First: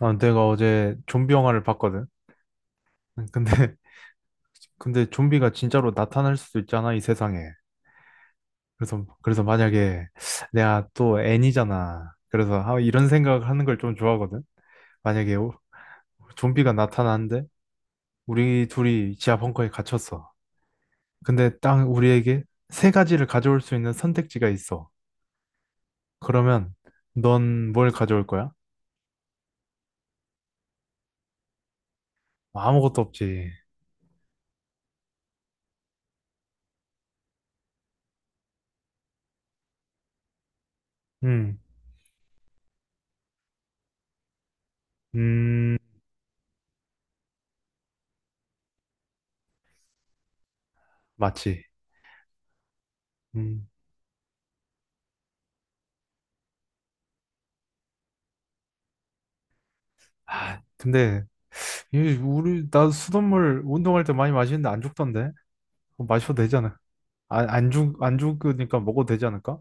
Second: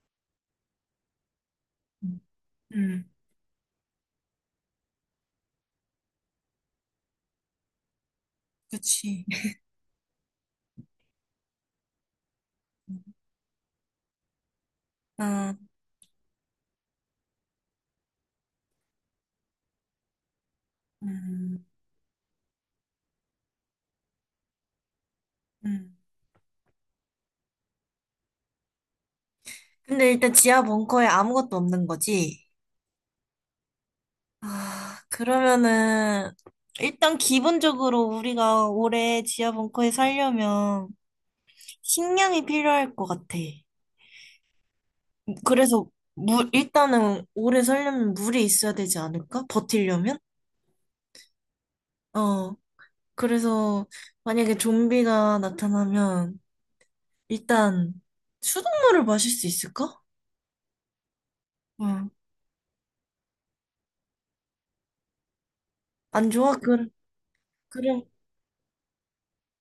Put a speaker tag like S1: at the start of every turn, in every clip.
S1: 아, 내가 어제 좀비 영화를 봤거든.
S2: 음. 음.
S1: 근데, 근데 좀비가 진짜로 나타날 수도 있잖아, 이 세상에. 그래서,
S2: 그치.
S1: 그래서 만약에 내가 또 애니잖아. 그래서 아, 이런 생각을 하는 걸 좀 좋아하거든. 만약에
S2: 아,
S1: 좀비가 나타나는데 우리 둘이 지하 벙커에 갇혔어. 근데
S2: 음.
S1: 딱 우리에게 세 가지를 가져올 수 있는 선택지가 있어.
S2: 음.
S1: 그러면 넌 뭘 가져올 거야?
S2: 근데 일단 지하 벙커에 아무것도 없는 거지?
S1: 아무것도 없지.
S2: 아, 그러면은, 일단 기본적으로 우리가 올해 지하 벙커에 살려면
S1: 음,
S2: 식량이 필요할 것 같아.
S1: 음,
S2: 그래서 물, 일단은 오래 살려면 물이 있어야 되지 않을까? 버티려면?
S1: 맞지.
S2: 어,
S1: 음,
S2: 그래서 만약에 좀비가 나타나면 일단 수돗물을 마실 수 있을까?
S1: 아, 근데
S2: 응.
S1: 예, 우리 나 수돗물 운동할 때 많이 마시는데 안 죽던데. 그거
S2: 안
S1: 마셔도
S2: 좋아?
S1: 되잖아.
S2: 그럼.
S1: 안 죽으니까 먹어도 되지 않을까?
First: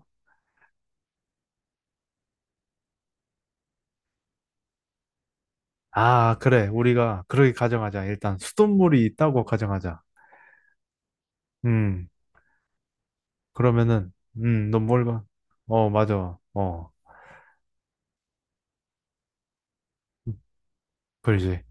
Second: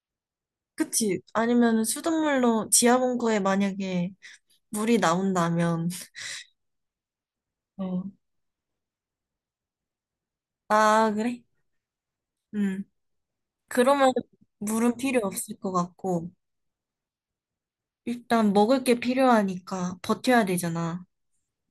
S2: 그치? 아니면 수돗물로 지하봉구에 만약에 물이 나온다면,
S1: 아, 그래. 우리가 그렇게
S2: 어.
S1: 가정하자. 일단 수돗물이 있다고 가정하자.
S2: 아, 그래?
S1: 음,
S2: 음.
S1: 그러면은,
S2: 그러면
S1: 넌
S2: 물은
S1: 뭘
S2: 필요
S1: 봐?
S2: 없을 것
S1: 어,
S2: 같고,
S1: 맞아. 어,
S2: 일단 먹을 게 필요하니까 버텨야 되잖아.
S1: 그러지.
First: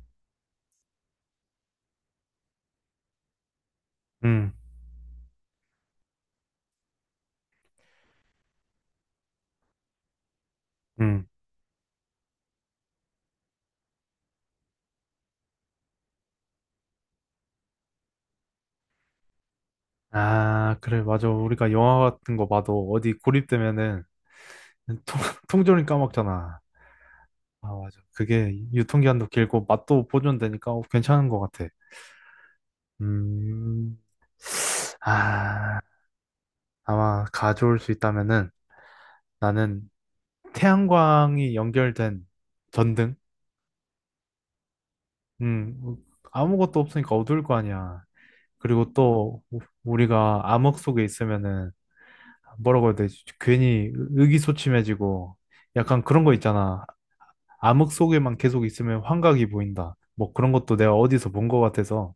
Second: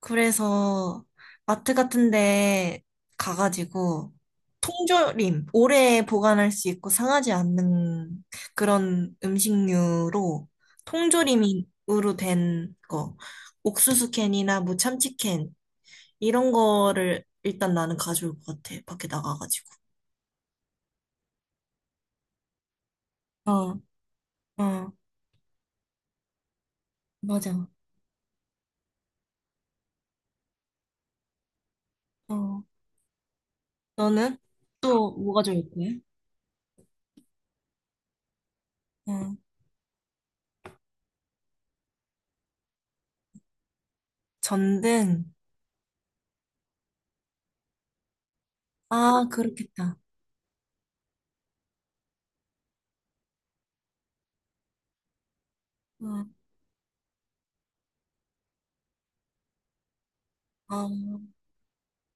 S2: 그래서 마트 같은 데 가가지고
S1: 음,
S2: 통조림, 오래 보관할 수 있고 상하지 않는 그런 음식류로
S1: 음.
S2: 통조림으로 된 거, 옥수수 캔이나 뭐 참치 캔, 이런 거를 일단 나는 가져올 것 같아. 밖에 나가가지고.
S1: 아, 그래. 맞아. 우리가 영화 같은 거 봐도 어디
S2: 어,
S1: 고립되면은
S2: 어,
S1: 통, 통조림 까먹잖아.
S2: 맞아.
S1: 아, 맞아. 그게 유통기한도 길고 맛도 보존되니까 어, 괜찮은 것 같아.
S2: 어.
S1: 음.
S2: 너는? 또 뭐가 좋을
S1: 아,
S2: 거야?
S1: 아마 가져올 수 있다면은
S2: 어.
S1: 나는 태양광이 연결된 전등?
S2: 전등.
S1: 음, 아무것도 없으니까 어두울 거 아니야. 그리고
S2: 아,
S1: 또
S2: 그렇겠다.
S1: 우리가 암흑 속에 있으면은 뭐라고 해야 되지? 괜히 의기소침해지고 약간 그런 거
S2: 어.
S1: 있잖아. 암흑 속에만 계속 있으면 환각이 보인다. 뭐 그런 것도
S2: 아,
S1: 내가 어디서 본 것 같아서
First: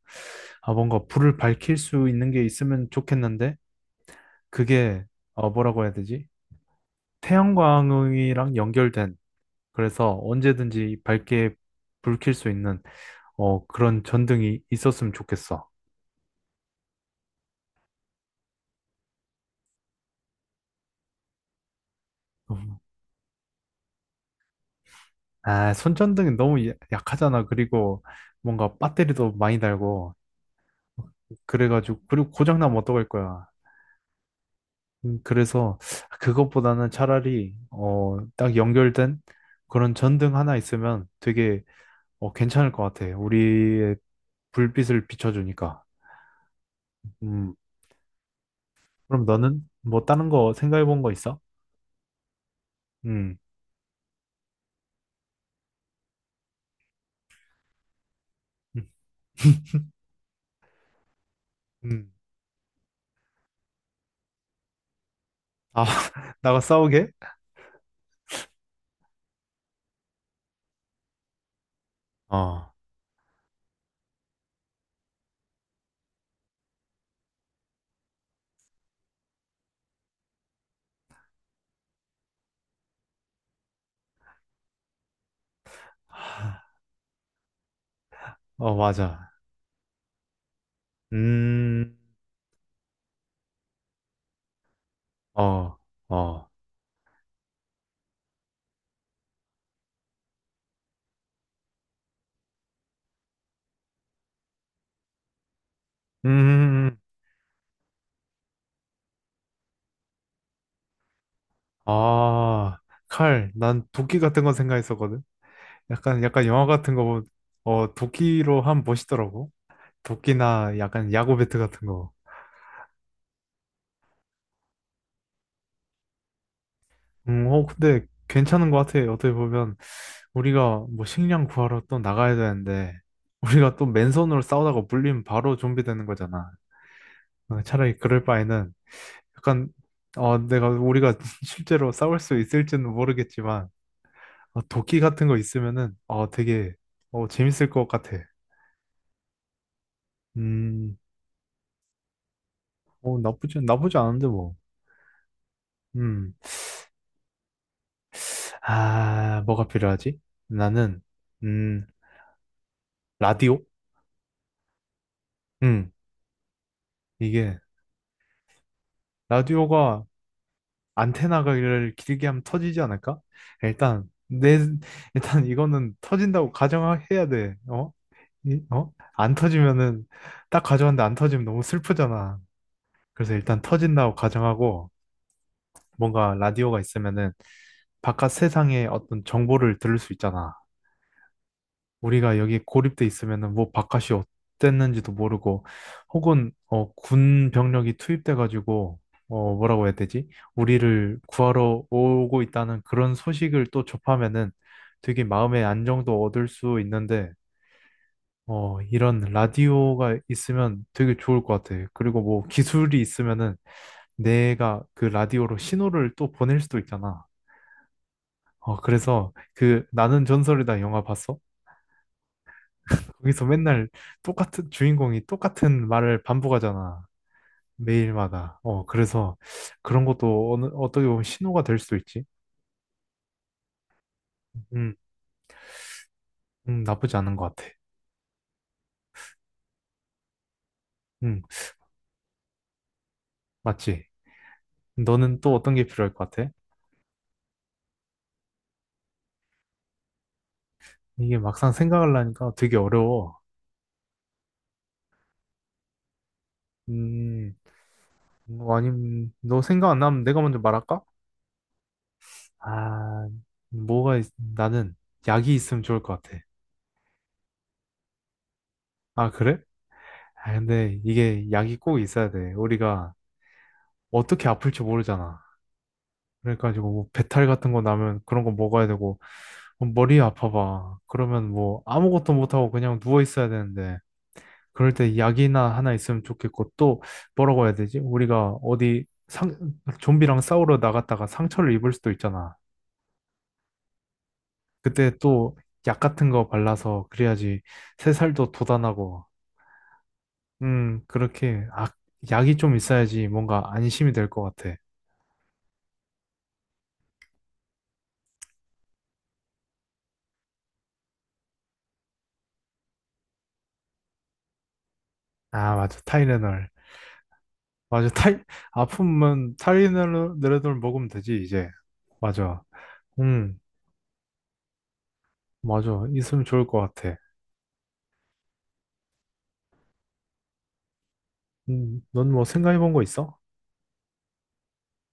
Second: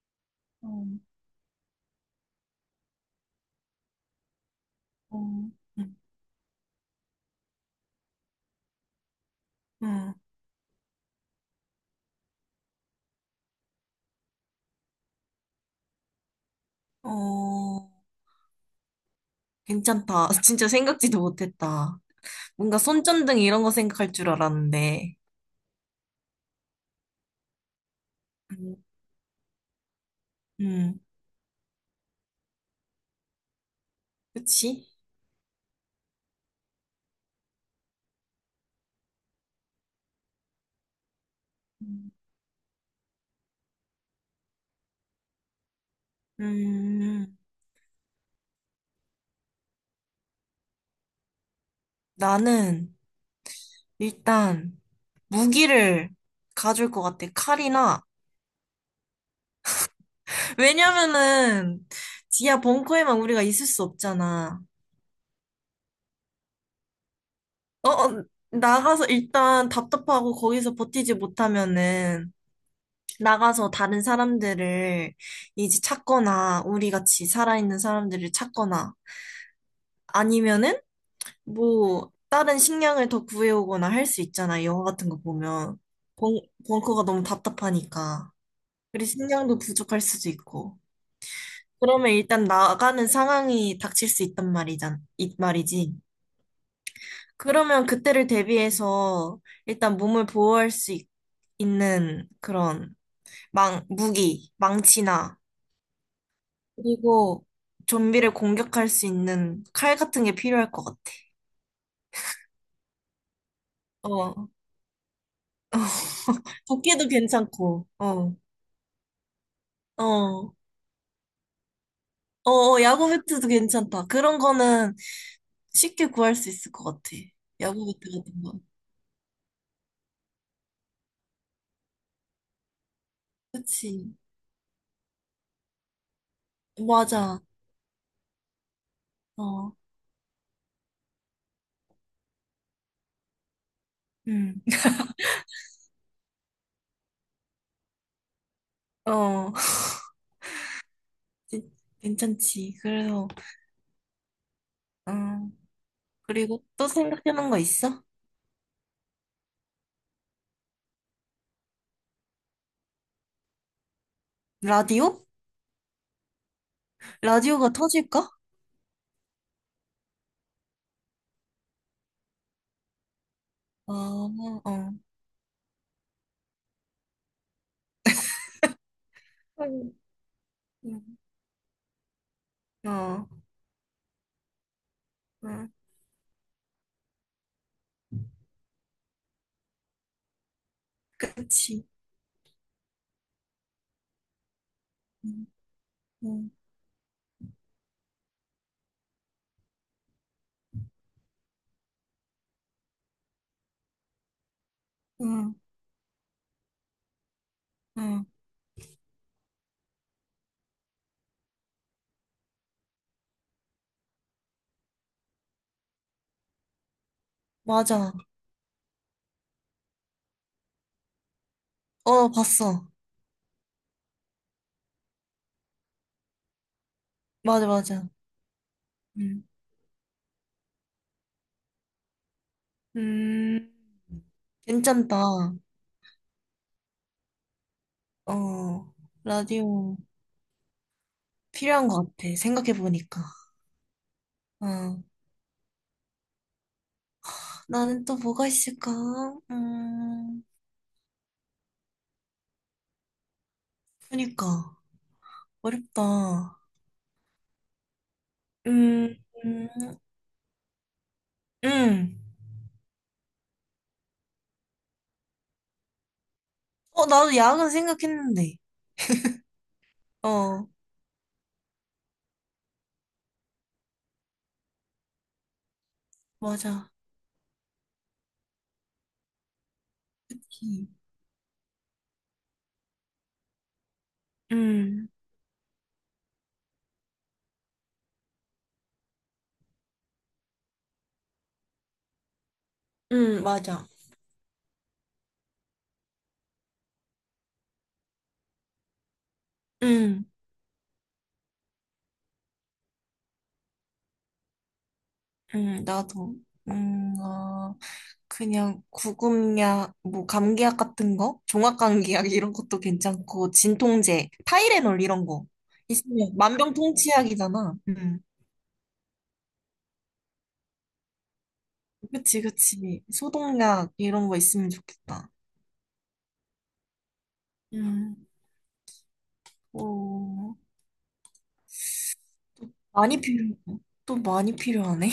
S1: 아,
S2: 어,
S1: 뭔가 불을 밝힐 수 있는 게 있으면 좋겠는데 그게 어,
S2: 어.
S1: 뭐라고 해야
S2: 응,
S1: 되지? 태양광이랑 연결된
S2: 응.
S1: 그래서 언제든지 밝게 불킬 수 있는 어, 그런 전등이 있었으면 좋겠어.
S2: 어, 괜찮다. 진짜 생각지도 못했다. 뭔가
S1: 음.
S2: 손전등 이런 거 생각할 줄 알았는데.
S1: 아, 손전등이 너무 약하잖아. 그리고 뭔가
S2: 음.
S1: 배터리도 많이 달고
S2: 음.
S1: 그래가지고 그리고 고장나면 어떡할 거야.
S2: 그치?
S1: 그래서 그것보다는 차라리 어, 딱 연결된 그런 전등 하나 있으면 되게
S2: 음.
S1: 어, 괜찮을 것 같아. 우리의 불빛을 비춰주니까.
S2: 음.
S1: 음, 그럼 너는 뭐 다른 거 생각해 본 거 있어?
S2: 나는
S1: 음.
S2: 일단 무기를 가줄 것 같아. 칼이나.
S1: 음.
S2: 왜냐면은
S1: 음.
S2: 지하 벙커에만 우리가 있을 수 없잖아.
S1: 아, 나가 싸우게?
S2: 어, 어, 나가서 일단 답답하고 거기서 버티지 못하면은
S1: 어.
S2: 나가서 다른 사람들을 이제 찾거나 우리 같이 살아있는 사람들을 찾거나 아니면은 뭐 다른 식량을 더 구해오거나 할 수 있잖아. 영화 같은 거 보면. 벙, 벙커가 너무 답답하니까.
S1: 어,
S2: 그리고
S1: 맞아.
S2: 식량도 부족할 수도 있고.
S1: 음,
S2: 그러면 일단 나가는 상황이 닥칠 수 있단 이
S1: 어,
S2: 말이지.
S1: 어.
S2: 그러면 그때를 대비해서 일단 몸을 보호할 수 있, 는 그런 무기, 망치나,
S1: 음,
S2: 그리고 좀비를 공격할 수 있는 칼 같은 게 필요할 것 같아.
S1: 아, 칼. 난 도끼 같은
S2: 어.
S1: 건 생각했었거든. 약간, 약간 영화 같은 거,
S2: 도끼도 괜찮고,
S1: 어,
S2: 어,
S1: 도끼로 하면 멋있더라고.
S2: 어, 어,
S1: 도끼나 약간 야구 배트 같은 거.
S2: 어, 야구 배트도 괜찮다. 그런 거는 쉽게 구할 수 있을 것 같아.
S1: 어,
S2: 야구
S1: 근데
S2: 배트 같은 거.
S1: 괜찮은 것 같아. 어떻게 보면, 우리가 뭐 식량 구하러 또 나가야 되는데, 우리가 또
S2: 그치.
S1: 맨손으로 싸우다가 물리면 바로 좀비 되는 거잖아.
S2: 맞아.
S1: 어, 차라리 그럴 바에는, 약간
S2: 어.
S1: 어, 내가 우리가 실제로 싸울 수 있을지는 모르겠지만
S2: 음.
S1: 어, 도끼 같은 거 있으면은 어, 되게 어, 재밌을 것 같아.
S2: 어,
S1: 음,
S2: 괜찮지.
S1: 어,
S2: 그래서,
S1: 나쁘지 않은데 뭐.
S2: 음,
S1: 음,
S2: 그리고 또 생각나는 거 있어?
S1: 아, 뭐가 필요하지? 나는 음, 라디오?
S2: 라디오?
S1: 음, 이게
S2: 라디오가 터질까?
S1: 라디오가 안테나를 길게 하면 터지지 않을까?
S2: 어,
S1: 일단 내
S2: 어.
S1: 일단 이거는 터진다고 가정해야 돼. 어? 어? 안
S2: 음.
S1: 터지면은 딱 가져왔는데 안
S2: 음.
S1: 터지면 너무 슬프잖아.
S2: 어.
S1: 그래서 일단 터진다고 가정하고
S2: 음.
S1: 뭔가 라디오가 있으면은 바깥 세상의 어떤 정보를 들을 수 있잖아.
S2: 그치.
S1: 우리가 여기 고립돼 있으면은 뭐 바깥이 어땠는지도
S2: 응,
S1: 모르고 혹은
S2: 응,
S1: 어, 군 병력이 투입돼가지고 어, 뭐라고 해야 되지? 우리를 구하러 오고 있다는 그런 소식을 또 접하면은 되게
S2: 응,
S1: 마음의 안정도 얻을 수 있는데
S2: 응.
S1: 어, 이런 라디오가 있으면 되게 좋을 것 같아. 그리고 뭐 기술이 있으면은 내가 그 라디오로 신호를 또 보낼 수도 있잖아.
S2: 맞아.
S1: 어, 그래서 그 나는 전설이다 영화 봤어?
S2: 어, 봤어.
S1: 거기서 맨날 똑같은 주인공이 똑같은 말을 반복하잖아.
S2: 맞아, 맞아.
S1: 매일마다. 어, 그래서
S2: 음.
S1: 그런 것도 어떻게 보면 신호가 될 수도 있지.
S2: 음.
S1: 음,
S2: 괜찮다.
S1: 나쁘지 않은 것 같아.
S2: 어, 라디오
S1: 음,
S2: 필요한 것 같아. 생각해보니까.
S1: 맞지?
S2: 어,
S1: 너는 또 어떤 게 필요할 것 같아?
S2: 나는 또 뭐가 있을까? 음.
S1: 이게 막상 생각하려니까 되게 어려워.
S2: 그니까. 어렵다.
S1: 음, 뭐
S2: 음.
S1: 아님, 너
S2: 음.
S1: 생각 안 나면 내가 먼저 말할까?
S2: 음.
S1: 아, 나는 약이 있으면 좋을 것 같아.
S2: 어, 나도 야근 생각했는데.
S1: 아, 그래? 아,
S2: 어,
S1: 근데 이게 약이 꼭 있어야 돼. 우리가 어떻게 아플지 모르잖아. 그래가지고
S2: 맞아.
S1: 뭐 배탈 같은 거 나면 그런 거 먹어야 되고, 뭐 머리
S2: 음.
S1: 아파봐. 그러면 뭐 아무것도 못하고 그냥 누워 있어야 되는데, 그럴
S2: 음.
S1: 때 약이나 하나 있으면 좋겠고, 또 뭐라고 해야 되지? 우리가 좀비랑 싸우러 나갔다가 상처를 입을 수도 있잖아.
S2: 음. 맞아.
S1: 그때 또 약 같은 거 발라서 그래야지 새살도 돋아나고
S2: 음.
S1: 그렇게, 아, 약이 좀 있어야지 뭔가 안심이 될 것 같아.
S2: 음. 나도. 음. 어, 그냥 구급약, 뭐, 감기약 같은 거? 종합감기약 이런 것도 괜찮고, 진통제, 타이레놀 이런 거.
S1: 아, 맞아.
S2: 있으면
S1: 타이레놀.
S2: 만병통치약이잖아.
S1: 맞아.
S2: 음.
S1: 아프면 타이레놀 레놀 먹으면 되지, 이제.
S2: 그치,
S1: 맞아.
S2: 그치.
S1: 음,
S2: 소독약 이런 거 있으면 좋겠다.
S1: 맞아. 있으면 좋을 것 같아.
S2: 음. 어.
S1: 넌 뭐 생각해 본 거
S2: 많이
S1: 있어?
S2: 필요해. 또 많이 필요하네.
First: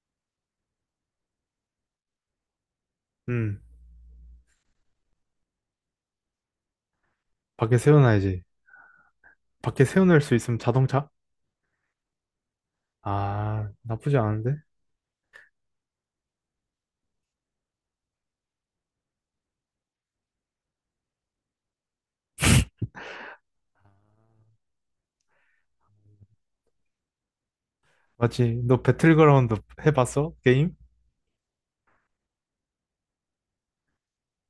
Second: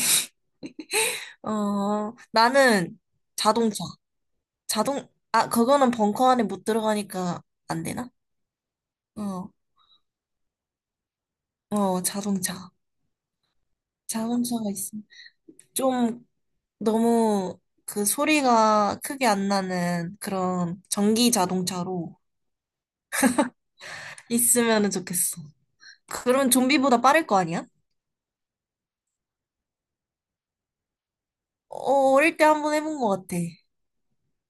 S2: 어, 나는
S1: 음,
S2: 자동차. 아, 그거는 벙커 안에 못 들어가니까
S1: 밖에
S2: 안 되나?
S1: 세워놔야지.
S2: 어,
S1: 밖에 세워낼 수 있으면 자동차?
S2: 어, 자동차.
S1: 아, 나쁘지 않은데?
S2: 자동차가 있어. 좀 너무 그 소리가 크게 안 나는 그런 전기 자동차로 있으면 좋겠어. 그러면 좀비보다 빠를 거 아니야?
S1: 맞지? 너 배틀그라운드 해봤어? 게임?
S2: 어, 어릴 때 한번 해본 것 같아.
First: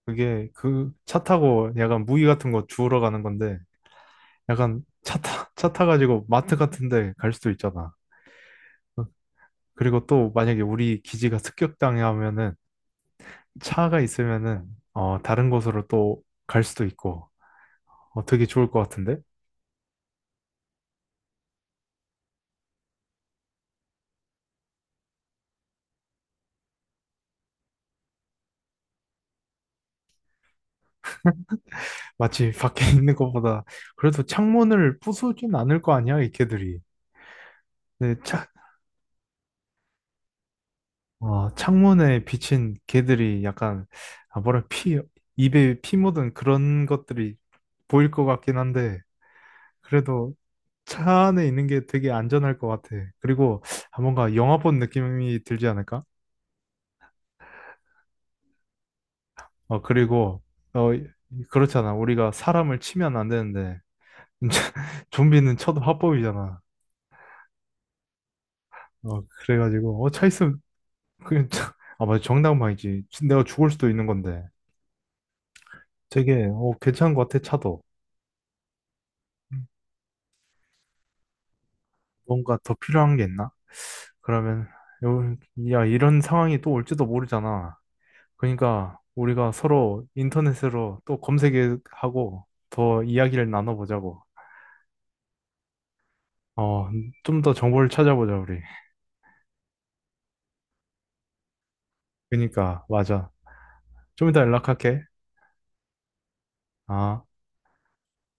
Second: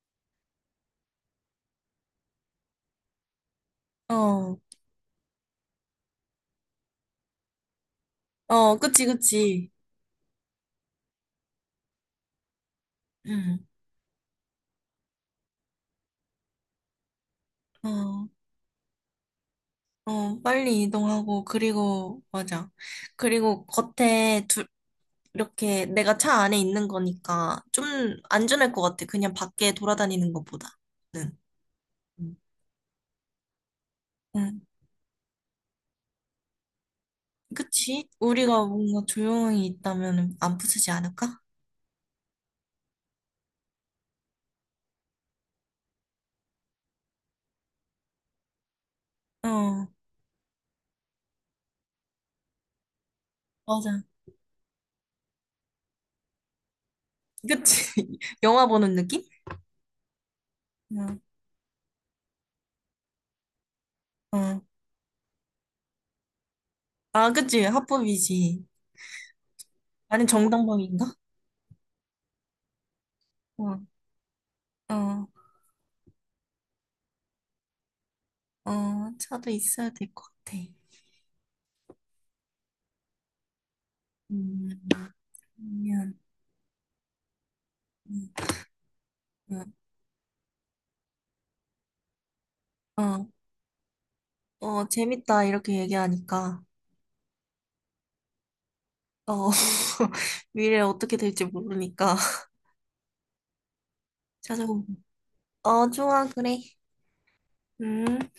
S1: 그게 그 차 타고 약간 무기 같은 거 주우러 가는 건데,
S2: 어,
S1: 약간 차 타가지고 마트 같은데 갈 수도 있잖아.
S2: 어,
S1: 어,
S2: 그치, 그치.
S1: 그리고 또 만약에 우리 기지가 습격당해 하면은
S2: 응,
S1: 차가 있으면은 어, 다른 곳으로 또 갈 수도 있고 어,
S2: 어,
S1: 되게 좋을 것 같은데?
S2: 어, 빨리 이동하고, 그리고, 맞아. 그리고 겉에 이렇게 내가 차 안에 있는 거니까 좀 안전할 것 같아. 그냥 밖에 돌아다니는 것보다는. 음. 응.
S1: 마치 밖에 있는 것보다 그래도
S2: 응.
S1: 창문을 부수진 않을 거 아니야, 이 개들이.
S2: 그치?
S1: 근데 차,
S2: 우리가 뭔가 조용히 있다면 안 부수지 않을까?
S1: 어, 창문에 비친 개들이 약간 아, 뭐랄 피 입에 피 묻은 그런 것들이 보일 것 같긴 한데
S2: 어,
S1: 그래도 차 안에 있는 게 되게 안전할 것 같아. 그리고 아,
S2: 맞아.
S1: 뭔가 영화 본 느낌이 들지 않을까?
S2: 그치? 영화 보는 느낌?
S1: 어, 그리고 어,
S2: 응.
S1: 그렇잖아. 우리가 사람을 치면 안 되는데
S2: 어.
S1: 좀비는 쳐도 합법이잖아.
S2: 아, 그치? 합법이지.
S1: 어, 그래가지고 어, 차
S2: 아니,
S1: 있으면
S2: 정당방위인가?
S1: 아, 맞아. 정당방이지. 내가 죽을
S2: 어,
S1: 수도 있는 건데.
S2: 어,
S1: 되게 어, 괜찮은 것 같아. 차도.
S2: 어, 차도
S1: 음,
S2: 있어야 될 것 같아.
S1: 뭔가 더 필요한 게 있나? 그러면
S2: 음.
S1: 요- 야,
S2: 그러면,
S1: 이런 상황이 또 올지도 모르잖아.
S2: 음.
S1: 그러니까 우리가
S2: 음.
S1: 서로 인터넷으로 또 검색하고 더
S2: 어,
S1: 이야기를 나눠보자고.
S2: 어, 재밌다. 이렇게 얘기하니까.
S1: 어, 좀 더 정보를 찾아보자, 우리.
S2: 어, 미래 어떻게 될지 모르니까
S1: 그러니까, 맞아. 좀 이따
S2: 찾아보고.
S1: 연락할게.
S2: 어, 좋아, 그래.
S1: 아.
S2: 음.